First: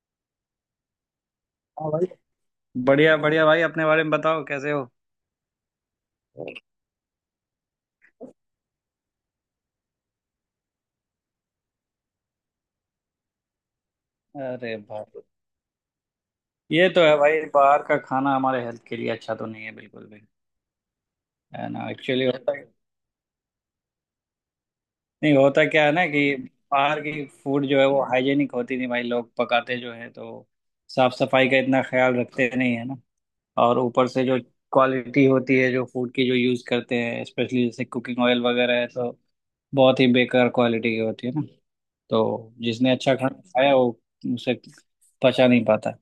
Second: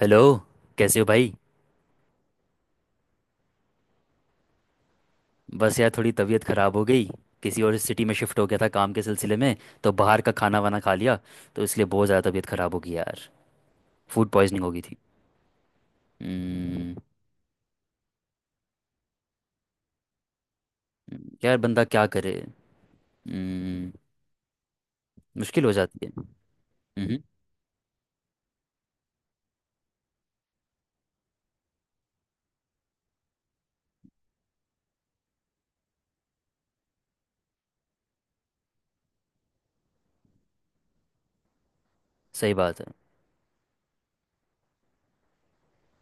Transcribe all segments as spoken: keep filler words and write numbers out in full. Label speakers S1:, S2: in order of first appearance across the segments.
S1: Hello. कैसे हो भाई।
S2: हाँ भाई, बढ़िया बढ़िया भाई। अपने बारे में बताओ, कैसे हो?
S1: बस यार, थोड़ी तबीयत ख़राब हो गई। किसी और सिटी में शिफ्ट हो गया था काम के सिलसिले में, तो बाहर का खाना वाना खा लिया, तो इसलिए बहुत ज़्यादा तबीयत ख़राब हो गई यार। फूड पॉइजनिंग हो
S2: अरे
S1: गई थी।
S2: भाई, ये
S1: हम्म।
S2: तो है भाई। बाहर का खाना हमारे हेल्थ के लिए अच्छा तो नहीं है बिल्कुल भी।
S1: यार
S2: है
S1: बंदा
S2: ना,
S1: क्या
S2: एक्चुअली
S1: करे।
S2: होता
S1: हम्म।
S2: नहीं
S1: मुश्किल
S2: होता
S1: हो
S2: क्या है ना
S1: जाती है।
S2: कि बाहर
S1: हम्म।
S2: की फूड जो है वो हाइजेनिक होती नहीं। भाई लोग पकाते जो है तो साफ सफाई का इतना ख्याल रखते नहीं है ना। और ऊपर से जो क्वालिटी होती है जो फूड की जो यूज़ करते हैं, स्पेशली जैसे कुकिंग ऑयल वगैरह है, तो बहुत ही बेकार क्वालिटी की होती है ना। तो
S1: सही बात है।
S2: जिसने अच्छा खाना खाया वो उसे पचा नहीं पाता।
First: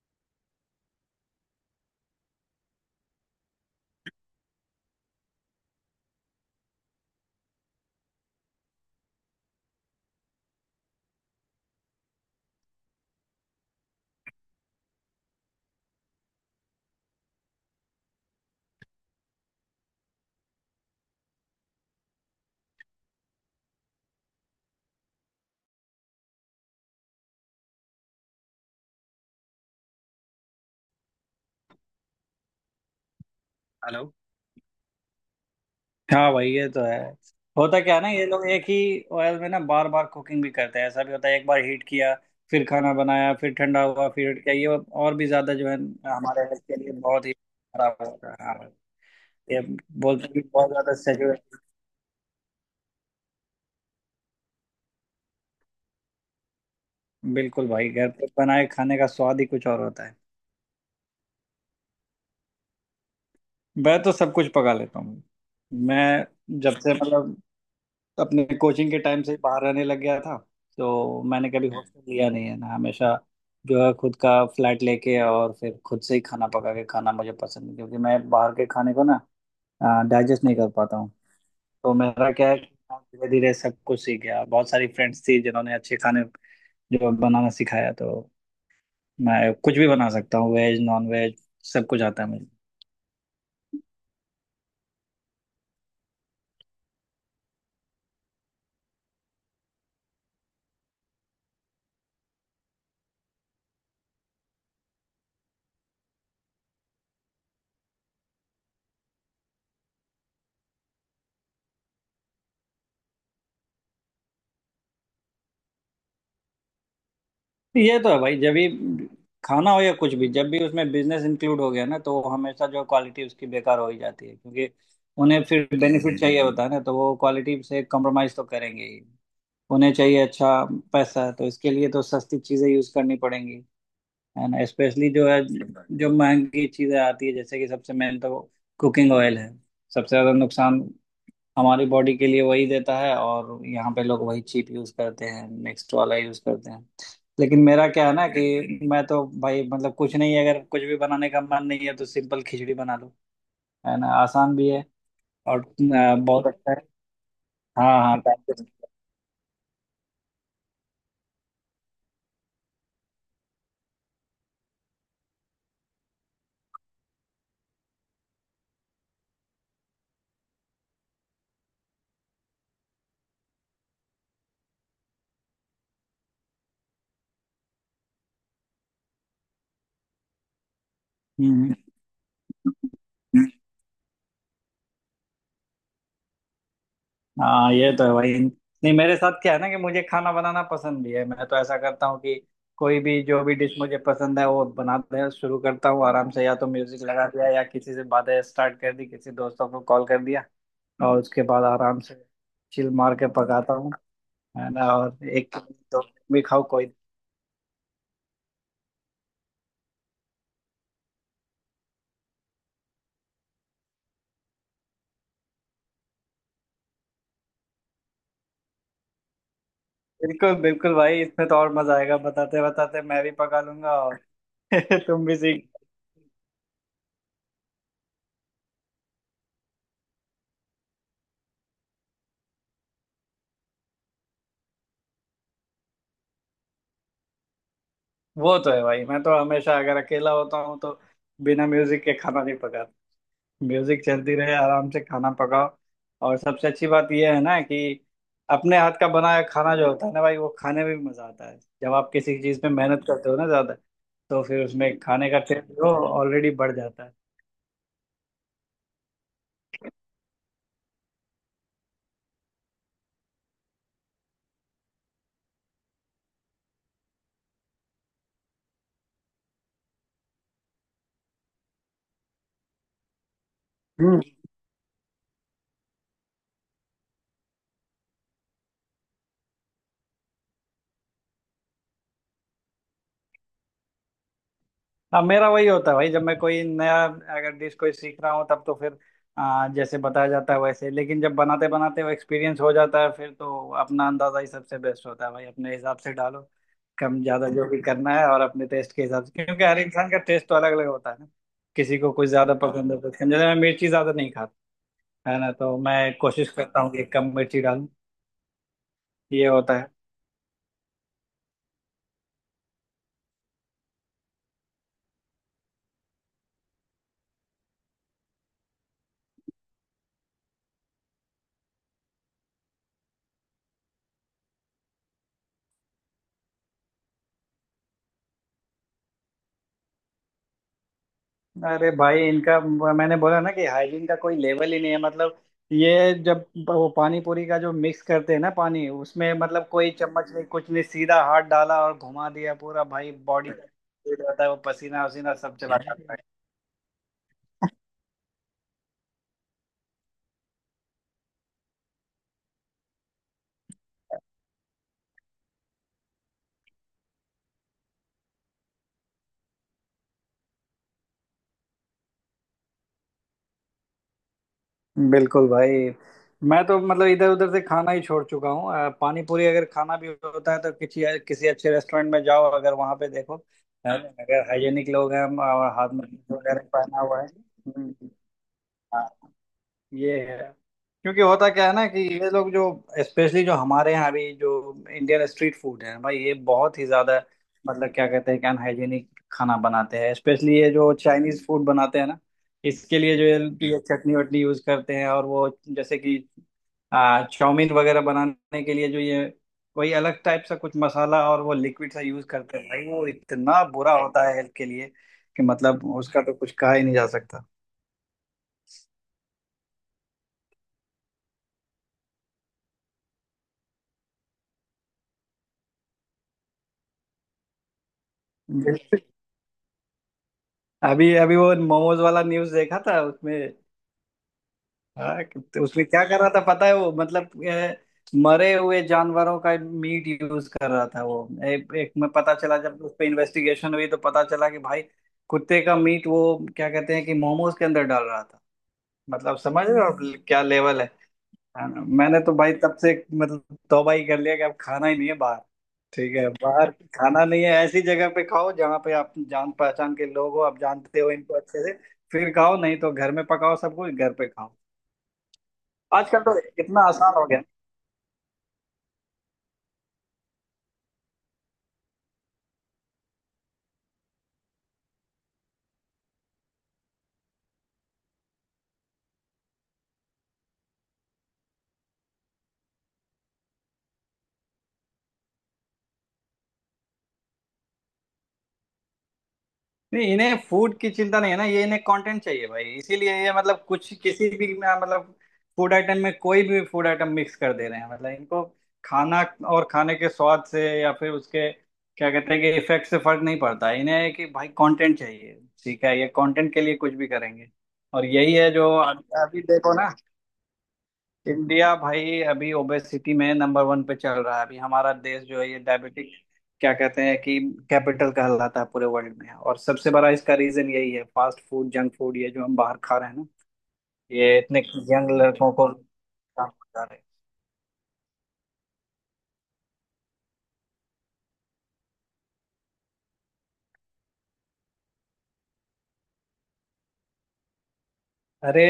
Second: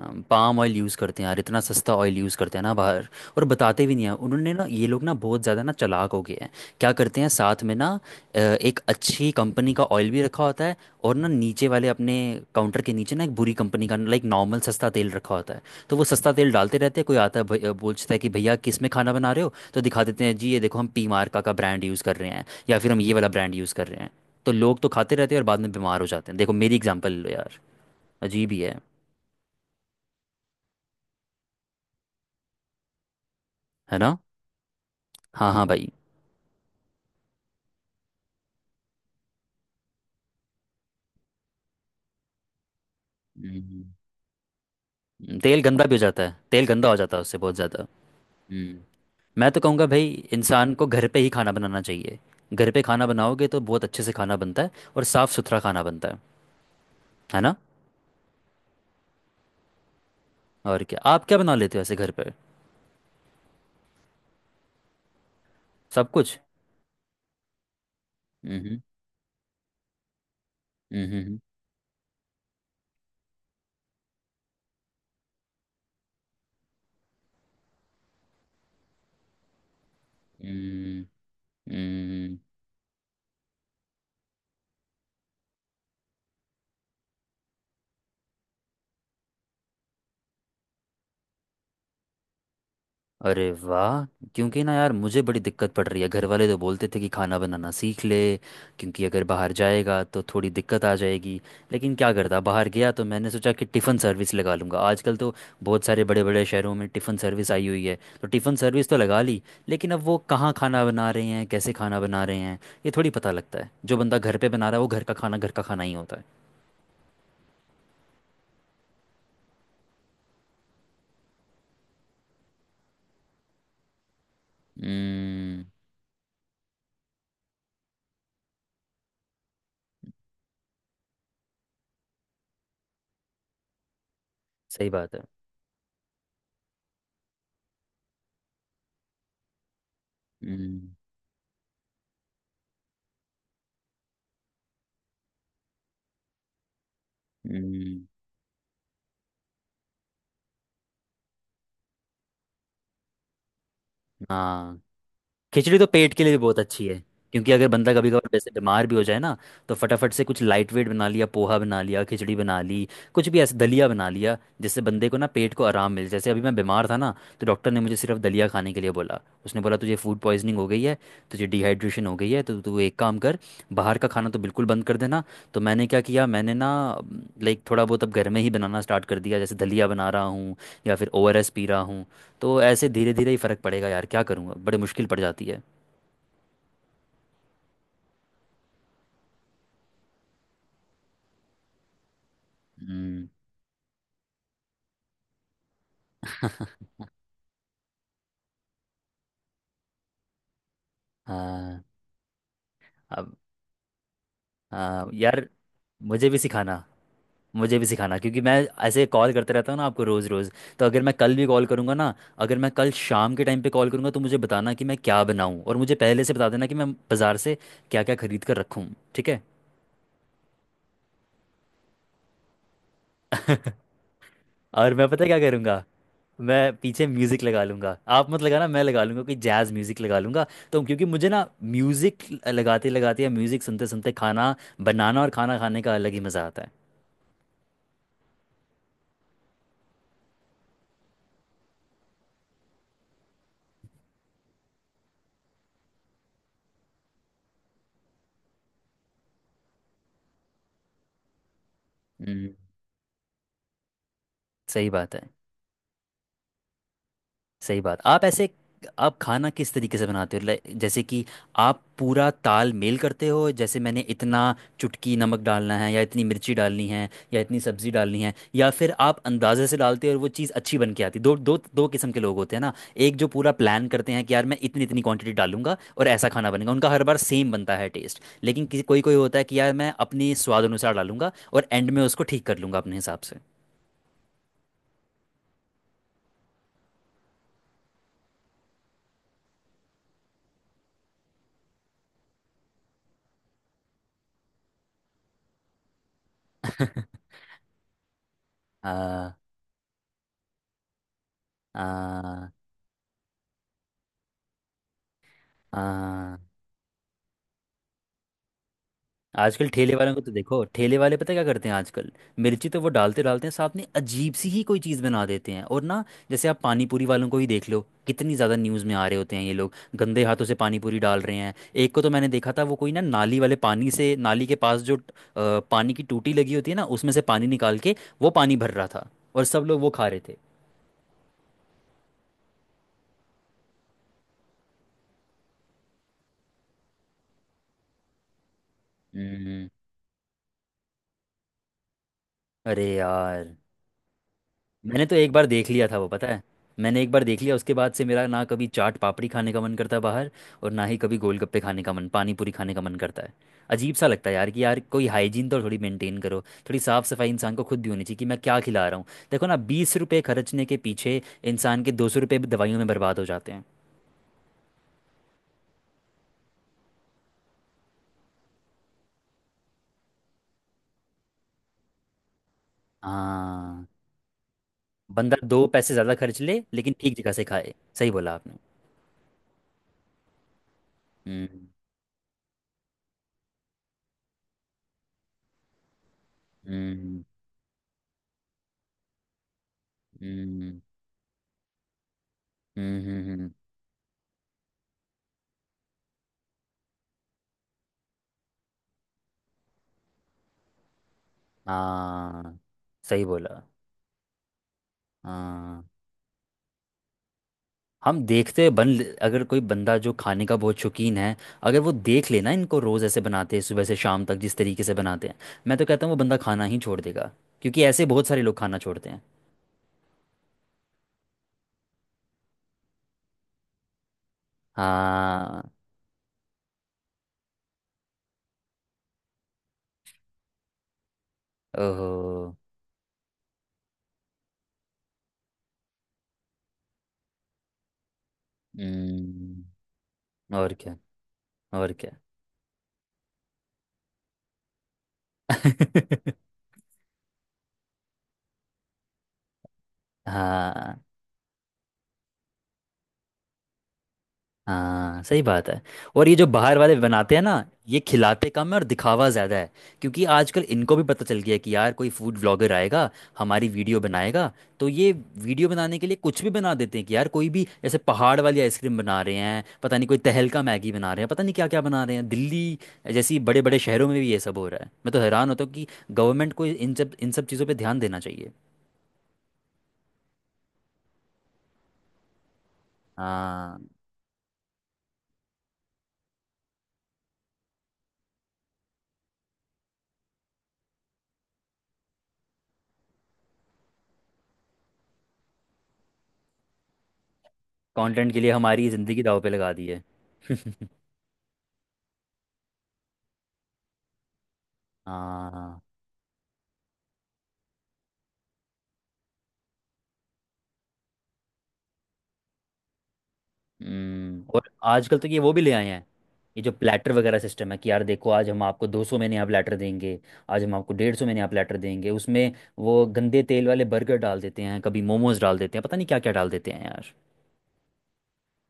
S1: हम पाम ऑयल यूज़ करते हैं यार, इतना सस्ता ऑयल यूज़ करते हैं ना बाहर। और बताते भी नहीं हैं उन्होंने ना, ये लोग ना बहुत ज़्यादा ना चालाक हो गए हैं। क्या करते हैं साथ में ना, अ, एक अच्छी कंपनी का ऑयल भी रखा होता है। और ना नीचे वाले अपने काउंटर के नीचे ना एक बुरी कंपनी का, लाइक, नॉर्मल सस्ता तेल रखा होता है। तो वो सस्ता तेल डालते रहते हैं। कोई आता है, भई- अ, पूछता है कि भैया किस में खाना बना रहे हो, तो दिखा देते हैं जी ये देखो हम पी मार्का का ब्रांड यूज़ कर रहे हैं, या फिर हम ये वाला ब्रांड यूज़ कर रहे हैं। तो लोग तो खाते रहते हैं और बाद में बीमार हो जाते हैं। देखो मेरी एग्जाम्पल लो यार। अजीब ही है। है
S2: हेलो।
S1: ना। हाँ हाँ भाई।
S2: हाँ भाई, ये तो है। होता क्या है ना, ये लोग एक ही ऑयल में ना बार बार कुकिंग भी करते हैं। ऐसा भी होता है, एक बार हीट किया, फिर खाना बनाया, फिर ठंडा
S1: हम्म।
S2: हुआ, फिर heat किया। ये और भी ज्यादा
S1: तेल
S2: जो है
S1: गंदा भी हो जाता है,
S2: हमारे हेल्थ
S1: तेल
S2: के
S1: गंदा
S2: लिए
S1: हो जाता है
S2: बहुत ही
S1: उससे बहुत ज़्यादा।
S2: खराब होता है। हाँ,
S1: हम्म। मैं तो
S2: ये
S1: कहूँगा भाई
S2: बोलते हैं कि बहुत
S1: इंसान को
S2: ज्यादा
S1: घर पे ही खाना
S2: सैचुरेटेड।
S1: बनाना चाहिए। घर पे खाना बनाओगे तो बहुत अच्छे से खाना बनता है। और साफ़ सुथरा खाना बनता है। है ना।
S2: बिल्कुल भाई, घर पे बनाए खाने का स्वाद ही कुछ और होता है।
S1: और क्या आप क्या बना लेते हो ऐसे घर पे।
S2: मैं तो सब कुछ पका लेता हूँ।
S1: सब कुछ।
S2: मैं जब से मतलब अपने
S1: हम्म।
S2: कोचिंग के टाइम से ही बाहर रहने लग गया था,
S1: हम्म।
S2: तो
S1: हम्म।
S2: मैंने कभी हम्म। हॉस्टल लिया नहीं है ना, हमेशा जो है खुद का फ्लैट लेके और फिर खुद से ही खाना पका के खाना मुझे पसंद है, क्योंकि मैं बाहर के खाने को ना डाइजेस्ट नहीं कर पाता
S1: हम्म।
S2: हूँ। तो मेरा
S1: हम्म।
S2: क्या है, धीरे धीरे सब कुछ सीख गया। बहुत सारी फ्रेंड्स थी जिन्होंने अच्छे खाने जो बनाना सिखाया, तो मैं कुछ भी बना सकता हूँ। वेज नॉन वेज सब कुछ आता है मुझे।
S1: अरे वाह। क्योंकि ना यार मुझे बड़ी दिक्कत पड़ रही है, घर वाले तो बोलते थे कि खाना बनाना सीख ले। क्योंकि अगर बाहर जाएगा तो थोड़ी दिक्कत आ जाएगी। लेकिन क्या करता, बाहर गया तो मैंने सोचा कि टिफ़िन सर्विस लगा लूँगा। आजकल तो बहुत सारे बड़े बड़े शहरों में टिफ़िन सर्विस आई हुई है, तो टिफ़िन सर्विस तो लगा ली। लेकिन अब वो कहाँ खाना बना रहे हैं, कैसे खाना बना रहे हैं, ये थोड़ी पता लगता है। जो बंदा घर पे बना रहा है, वो घर का खाना, घर का खाना ही होता है।
S2: ये तो है भाई, जब भी खाना हो या कुछ भी, जब भी उसमें बिजनेस इंक्लूड हो गया ना, तो वो हमेशा जो क्वालिटी उसकी बेकार हो ही जाती है। क्योंकि उन्हें
S1: हम्म।
S2: फिर बेनिफिट चाहिए होता है ना, तो वो क्वालिटी से कॉम्प्रोमाइज तो करेंगे ही। उन्हें चाहिए अच्छा पैसा, तो इसके लिए तो सस्ती चीजें यूज करनी पड़ेंगी। है ना,
S1: सही
S2: स्पेशली
S1: बात है।
S2: जो है जो महंगी चीजें आती है, जैसे कि सबसे मेन तो कुकिंग ऑयल है। सबसे ज्यादा नुकसान
S1: हम्म।
S2: हमारी बॉडी के लिए वही देता है, और यहाँ पे लोग वही चीप यूज करते हैं, नेक्स्ट वाला यूज करते हैं। लेकिन मेरा
S1: हम्म।
S2: क्या है ना कि मैं तो भाई मतलब कुछ नहीं है, अगर कुछ भी बनाने का मन नहीं है तो सिंपल खिचड़ी बना लो। है ना, आसान भी
S1: हाँ।
S2: है और
S1: खिचड़ी तो पेट
S2: अ,
S1: के लिए भी
S2: बहुत
S1: बहुत
S2: अच्छा है।
S1: अच्छी है। क्योंकि अगर बंदा
S2: हाँ
S1: कभी
S2: हाँ।
S1: कभार वैसे बीमार भी हो जाए ना, तो फटाफट से कुछ लाइट वेट बना लिया, पोहा बना लिया, खिचड़ी बना ली, कुछ भी ऐसे दलिया बना लिया, जिससे बंदे को ना पेट को आराम मिले। जैसे अभी मैं बीमार था ना, तो डॉक्टर ने मुझे सिर्फ दलिया खाने के लिए बोला। उसने बोला तुझे फूड पॉइजनिंग हो गई है, तुझे डिहाइड्रेशन हो गई है, तो तू एक काम कर, बाहर का खाना तो बिल्कुल बंद कर देना। तो मैंने क्या किया, मैंने ना लाइक थोड़ा बहुत अब घर में ही बनाना स्टार्ट कर दिया, जैसे दलिया बना रहा हूँ, या फिर ओ आर एस पी
S2: हम्म
S1: रहा हूँ। तो ऐसे धीरे धीरे ही
S2: हम्म।
S1: फ़र्क पड़ेगा यार, क्या करूँगा, बड़ी मुश्किल पड़ जाती है।
S2: हाँ, ये तो है भाई। नहीं, मेरे साथ क्या है ना कि मुझे खाना बनाना पसंद भी है। मैं तो ऐसा करता हूँ कि कोई भी
S1: हम्म।
S2: जो भी डिश मुझे पसंद है वो बनाते शुरू करता हूँ। आराम से या तो म्यूजिक लगा दिया या किसी से बातें स्टार्ट कर दी, किसी दोस्तों को कॉल कर दिया, और उसके बाद
S1: हाँ।
S2: आराम से चिल मार के
S1: अब।
S2: पकाता हूँ। है ना,
S1: हाँ
S2: और
S1: यार।
S2: एक दो
S1: मुझे भी
S2: भी खाओ
S1: सिखाना।
S2: कोई।
S1: मुझे भी सिखाना क्योंकि मैं ऐसे कॉल करते रहता हूँ ना आपको रोज़ रोज़। तो अगर मैं कल भी कॉल करूँगा ना, अगर मैं कल शाम के टाइम पे कॉल करूँगा तो मुझे बताना कि मैं क्या बनाऊँ, और मुझे पहले से बता देना कि मैं बाज़ार से क्या क्या खरीद कर रखूँ। ठीक है।
S2: बिल्कुल बिल्कुल भाई, इसमें तो और मजा आएगा। बताते बताते मैं भी पका लूंगा और
S1: और मैं पता
S2: तुम
S1: है
S2: भी
S1: क्या
S2: सीख।
S1: करूँगा। मैं पीछे म्यूजिक लगा लूंगा, आप मत लगाना, मैं लगा लूंगा कोई जैज म्यूजिक लगा लूंगा। तो क्योंकि मुझे ना म्यूजिक, लगाते लगाते या म्यूजिक सुनते सुनते खाना बनाना और खाना खाने का अलग ही मजा आता है।
S2: वो तो है भाई, मैं तो हमेशा अगर अकेला होता हूँ तो बिना म्यूजिक के खाना नहीं पकाता। म्यूजिक चलती रहे, आराम से खाना पकाओ। और सबसे अच्छी बात यह है ना कि अपने हाथ का बनाया खाना जो होता है ना भाई, वो खाने में भी मजा आता है। जब आप किसी
S1: हम्म।
S2: चीज में मेहनत करते हो ना ज्यादा, तो फिर
S1: सही
S2: उसमें
S1: बात है।
S2: खाने का टेस्ट जो ऑलरेडी बढ़ जाता है।
S1: सही बात, आप ऐसे आप खाना किस तरीके से बनाते हो? लाइक जैसे कि आप पूरा ताल मेल करते हो, जैसे मैंने इतना चुटकी नमक डालना है, या इतनी मिर्ची डालनी है, या इतनी सब्जी डालनी है, या फिर आप अंदाजे से डालते हो और वो चीज़ अच्छी बन के आती है। दो दो दो किस्म के लोग होते हैं ना। एक जो पूरा प्लान करते
S2: हम्म।
S1: हैं कि यार मैं इतनी इतनी क्वांटिटी डालूंगा और ऐसा खाना बनेगा, उनका हर बार सेम बनता है टेस्ट। लेकिन किसी कोई कोई होता है कि यार मैं अपने स्वाद अनुसार डालूंगा और एंड में उसको ठीक कर लूंगा अपने हिसाब से।
S2: हाँ, मेरा वही होता है भाई। जब मैं कोई नया अगर डिश कोई सीख रहा हूँ तब तो फिर आ, जैसे बताया जाता है वैसे, लेकिन जब बनाते बनाते वो एक्सपीरियंस हो जाता है, फिर तो अपना अंदाजा ही सबसे बेस्ट होता है भाई। अपने हिसाब से डालो, कम ज्यादा जो भी करना है, और अपने टेस्ट के हिसाब
S1: आ,
S2: से, क्योंकि हर इंसान का टेस्ट तो अलग अलग होता है ना। किसी को कुछ
S1: आ,
S2: ज्यादा पसंद है कुछ कम। जैसे मैं मिर्ची ज्यादा नहीं खाता, है ना, तो मैं
S1: आ,
S2: कोशिश करता हूँ कि कम मिर्ची डालूं। ये
S1: आजकल
S2: होता है।
S1: ठेले वालों को तो देखो, ठेले वाले पता है क्या करते हैं आजकल? मिर्ची तो वो डालते डालते हैं, साथ में अजीब सी ही कोई चीज़ बना देते हैं और ना। जैसे आप पानी पूरी वालों को ही देख लो, कितनी ज़्यादा न्यूज़ में आ रहे होते हैं, ये लोग गंदे हाथों से पानी पूरी डाल रहे हैं। एक को तो मैंने देखा था, वो कोई ना नाली वाले पानी से, नाली के पास जो अ, पानी की टूटी लगी होती है ना, उसमें से पानी निकाल के वो पानी भर रहा था। और सब लोग वो खा रहे थे।
S2: अरे भाई, इनका मैंने बोला ना कि हाइजीन का कोई लेवल ही नहीं है मतलब। ये जब वो पानी पूरी का जो मिक्स करते हैं ना पानी, उसमें मतलब
S1: हम्म।
S2: कोई चम्मच नहीं, कुछ नहीं, सीधा हाथ डाला और घुमा दिया
S1: अरे
S2: पूरा। भाई बॉडी
S1: यार।
S2: जाता है, वो
S1: मैंने
S2: पसीना
S1: तो एक
S2: वसीना
S1: बार
S2: सब
S1: देख
S2: चला
S1: लिया था वो,
S2: जाता है।
S1: पता है? मैंने एक बार देख लिया, उसके बाद से मेरा ना कभी चाट पापड़ी खाने का मन करता है बाहर, और ना ही कभी गोलगप्पे खाने का मन, पानी पूरी खाने का मन करता है। अजीब सा लगता है यार, कि यार कोई हाइजीन तो थोड़ी मेंटेन करो। थोड़ी साफ सफाई इंसान को खुद भी होनी चाहिए कि मैं क्या खिला रहा हूँ। देखो ना, बीस रुपये खर्चने के पीछे इंसान के दो सौ रुपये भी दवाइयों में बर्बाद हो जाते हैं।
S2: बिल्कुल भाई, मैं तो मतलब इधर उधर से खाना ही छोड़ चुका हूँ। अ, पानी पूरी अगर खाना भी होता है तो किसी किसी अच्छे रेस्टोरेंट में जाओ, अगर वहां पे देखो
S1: हाँ।
S2: है ना, अगर हाइजेनिक लोग हैं
S1: बंदा दो
S2: और हाथ
S1: पैसे
S2: में
S1: ज़्यादा खर्च ले
S2: वगैरह
S1: लेकिन
S2: पहना
S1: ठीक
S2: हुआ है।
S1: जगह से खाए।
S2: हम्म,
S1: सही बोला आपने।
S2: हाँ। ये है। क्योंकि होता क्या
S1: हम्म।
S2: है ना कि ये लोग जो स्पेशली जो हमारे यहाँ अभी जो इंडियन स्ट्रीट फूड है भाई, ये बहुत ही ज्यादा
S1: हम्म।
S2: मतलब क्या कहते हैं कि अनहाइजीनिक खाना बनाते हैं। स्पेशली ये
S1: हम्म।
S2: जो चाइनीज फूड बनाते हैं ना, इसके
S1: हम्म।
S2: लिए जो
S1: हम्म। हम्म।
S2: ये ये चटनी वटनी यूज करते हैं, और वो जैसे कि आ, चाउमीन वगैरह बनाने के लिए जो ये कोई अलग टाइप सा कुछ मसाला और वो लिक्विड सा यूज करते
S1: हाँ,
S2: हैं भाई, वो
S1: सही बोला।
S2: इतना बुरा होता है हेल्थ के लिए कि
S1: हाँ।
S2: मतलब उसका तो कुछ कहा ही नहीं जा
S1: हम देखते हैं। बन अगर कोई बंदा जो खाने का बहुत शौकीन है, अगर वो देख लेना इनको रोज़ ऐसे बनाते हैं सुबह से शाम तक जिस तरीके से बनाते हैं, मैं तो कहता हूँ वो बंदा खाना ही छोड़ देगा। क्योंकि ऐसे बहुत सारे लोग खाना
S2: सकता।
S1: छोड़ते हैं।
S2: अभी अभी वो मोमोज वाला न्यूज देखा था उसमें। हाँ कि-
S1: हाँ।
S2: तो उसमें क्या कर रहा था पता है, वो मतलब ए, मरे हुए जानवरों का मीट यूज कर रहा था। वो एक, एक
S1: ओहो।
S2: में पता चला, जब उस पे इन्वेस्टिगेशन हुई तो पता चला कि भाई कुत्ते का मीट वो क्या कहते हैं कि मोमोज के अंदर डाल रहा था। मतलब समझ रहे हो
S1: हम्म।
S2: आप, क्या
S1: और
S2: लेवल है।
S1: क्या।
S2: हाँ,
S1: और क्या।
S2: मैंने तो भाई तब से मतलब तौबा ही कर लिया कि अब खाना ही नहीं है बाहर। ठीक है, बाहर खाना नहीं है। ऐसी जगह पे खाओ जहाँ पे आप जान पहचान के लोग हो, आप जानते
S1: हाँ।
S2: हो इनको अच्छे से, फिर खाओ। नहीं तो घर में पकाओ, सब कुछ घर पे खाओ।
S1: हाँ। सही बात है।
S2: आजकल
S1: और ये
S2: तो
S1: जो बाहर
S2: इतना
S1: वाले
S2: आसान हो
S1: बनाते
S2: गया।
S1: हैं ना, ये खिलाते कम है और दिखावा ज़्यादा है। क्योंकि आजकल इनको भी पता चल गया है कि यार कोई फूड व्लॉगर आएगा, हमारी वीडियो बनाएगा। तो ये वीडियो बनाने के लिए कुछ भी बना देते हैं, कि यार कोई भी जैसे पहाड़ वाली आइसक्रीम बना रहे हैं, पता नहीं कोई तहलका मैगी बना रहे हैं, पता नहीं क्या क्या बना रहे हैं। दिल्ली जैसी बड़े बड़े शहरों में भी ये सब हो रहा है। मैं तो हैरान होता हूँ कि गवर्नमेंट को इन सब इन सब चीज़ों पर ध्यान देना चाहिए।
S2: नहीं, इन्हें फूड की चिंता नहीं है ना, ये इन्हें कंटेंट चाहिए भाई। इसीलिए ये मतलब
S1: हाँ।
S2: कुछ किसी भी मतलब फूड आइटम में कोई भी फूड आइटम मिक्स कर दे रहे हैं। मतलब इनको खाना और खाने के स्वाद से या फिर उसके क्या कहते हैं कि इफेक्ट से फर्क नहीं पड़ता है इन्हें। है कि भाई कंटेंट चाहिए, ठीक है, ये कंटेंट के लिए कुछ भी करेंगे। और
S1: कंटेंट
S2: यही
S1: के लिए
S2: है जो
S1: हमारी ज़िंदगी दाव
S2: अभी
S1: पे लगा
S2: देखो
S1: दी
S2: ना,
S1: है।
S2: इंडिया भाई अभी ओबेसिटी में नंबर वन पे चल रहा है। अभी हमारा देश जो है ये
S1: हाँ।
S2: डायबिटिक क्या कहते हैं कि कैपिटल कहलाता है पूरे वर्ल्ड में। और सबसे बड़ा इसका रीजन यही है फास्ट फूड जंक फूड, ये जो हम बाहर खा रहे हैं ना, ये
S1: हम्म।
S2: इतने
S1: और
S2: यंग
S1: आजकल तो ये,
S2: लड़कों
S1: वो भी
S2: को।
S1: ले आए हैं, ये जो प्लेटर वगैरह सिस्टम है, कि यार देखो आज हम आपको दो सौ में नया प्लेटर देंगे, आज हम आपको डेढ़ सौ में नया प्लेटर देंगे। उसमें वो गंदे तेल वाले बर्गर डाल देते हैं, कभी मोमोज डाल देते हैं, पता नहीं क्या क्या डाल देते हैं यार।
S2: अरे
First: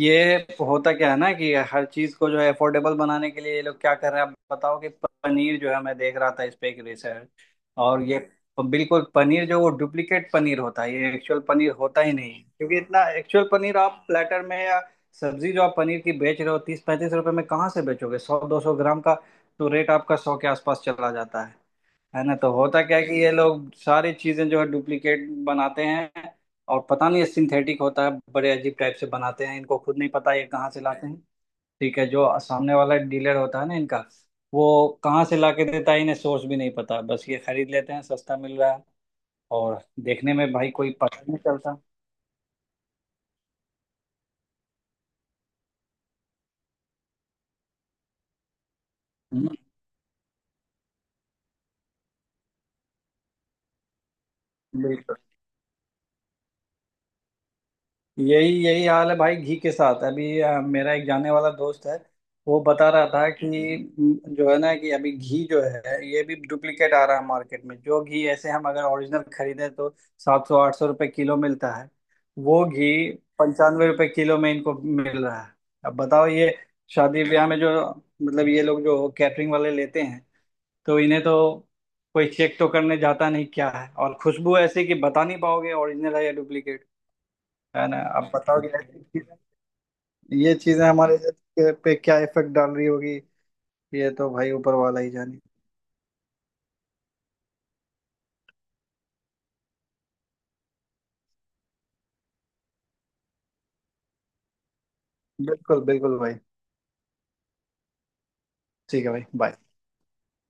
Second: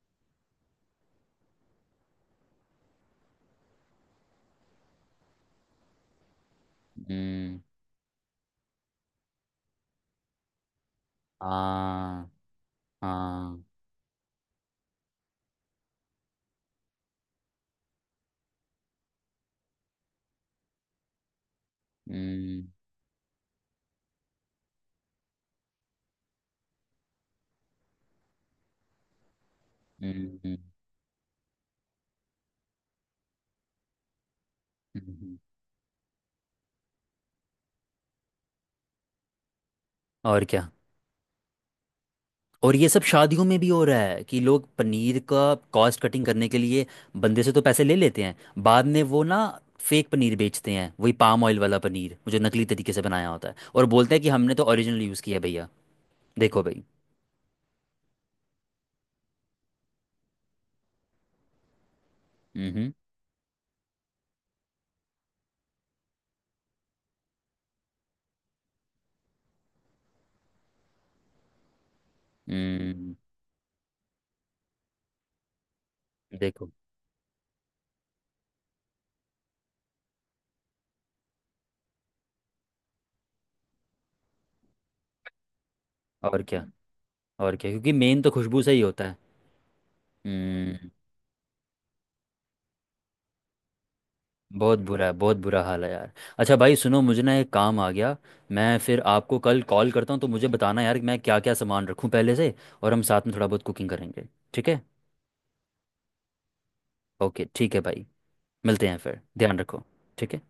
S2: ये होता क्या है ना कि हर चीज को जो है अफोर्डेबल बनाने के लिए ये लोग क्या कर रहे हैं? आप बताओ कि पनीर जो है, मैं देख रहा था इस पे एक रिसर्च,
S1: हम्म।
S2: और ये बिल्कुल पनीर जो वो डुप्लीकेट पनीर होता है, ये एक्चुअल पनीर होता ही
S1: हाँ।
S2: नहीं है। क्योंकि इतना एक्चुअल
S1: हाँ।
S2: पनीर आप प्लेटर में या सब्जी जो आप पनीर की बेच रहे हो तीस पैंतीस रुपए में, कहाँ से बेचोगे सौ दो सौ ग्राम का? तो रेट आपका सौ के आसपास चला जाता है। है ना, तो
S1: हम्म।
S2: होता क्या है कि ये लोग सारी चीजें जो है डुप्लीकेट बनाते हैं, और पता नहीं ये सिंथेटिक होता है, बड़े अजीब टाइप से बनाते हैं, इनको खुद नहीं पता
S1: हम्म।
S2: ये
S1: हम्म।
S2: कहाँ से लाते हैं। ठीक है, जो सामने वाला डीलर होता है ना इनका, वो
S1: हम्म।
S2: कहाँ
S1: हम्म।
S2: से ला के देता है इन्हें सोर्स भी नहीं पता, बस ये खरीद लेते हैं सस्ता मिल रहा है, और देखने
S1: और
S2: में
S1: क्या।
S2: भाई कोई पता नहीं चलता।
S1: और ये सब शादियों में भी हो रहा है कि लोग पनीर का कॉस्ट कटिंग करने के लिए बंदे से तो पैसे ले लेते हैं, बाद में वो ना
S2: हम्म,
S1: फेक पनीर बेचते हैं, वही पाम ऑयल वाला पनीर, वो जो नकली तरीके से बनाया होता है, और बोलते हैं कि हमने तो ओरिजिनल
S2: बिल्कुल।
S1: यूज़ किया है भैया। देखो भाई।
S2: यही यही हाल है भाई घी के साथ। अभी अ, मेरा एक जाने वाला दोस्त है, वो बता
S1: हम्म।
S2: रहा था कि म, जो है ना कि अभी घी जो है ये भी डुप्लीकेट आ रहा है मार्केट में। जो घी ऐसे हम अगर ओरिजिनल खरीदें तो सात सौ आठ सौ रुपये किलो मिलता है, वो
S1: हम्म।
S2: घी
S1: हम्म।
S2: पंचानवे रुपये किलो में इनको मिल रहा है। अब बताओ, ये
S1: देखो।
S2: शादी ब्याह में जो मतलब ये लोग जो कैटरिंग वाले लेते हैं, तो इन्हें तो कोई चेक तो करने जाता नहीं क्या है, और खुशबू ऐसी कि बता नहीं पाओगे ओरिजिनल है या।
S1: और क्या। और क्या,
S2: है
S1: क्योंकि
S2: ना,
S1: मेन
S2: अब
S1: तो
S2: बताओ
S1: खुशबू
S2: कि
S1: से ही
S2: ऐसी
S1: होता है।
S2: चीजें- ये चीजें
S1: हम्म।
S2: हमारे हेल्थ के- पे क्या इफेक्ट डाल रही होगी। ये तो भाई ऊपर
S1: बहुत
S2: वाला
S1: बुरा
S2: ही
S1: है, बहुत
S2: जाने।
S1: बुरा हाल है यार। अच्छा भाई सुनो, मुझे ना एक काम आ गया। मैं फिर आपको कल कॉल करता हूँ, तो मुझे बताना यार कि मैं क्या क्या सामान रखूँ पहले से। और हम साथ में थोड़ा बहुत कुकिंग करेंगे। ठीक है।
S2: बिल्कुल बिल्कुल भाई,
S1: ओके। ठीक है भाई। मिलते हैं
S2: ठीक है
S1: फिर,
S2: भाई बाय।
S1: ध्यान रखो। ठीक है।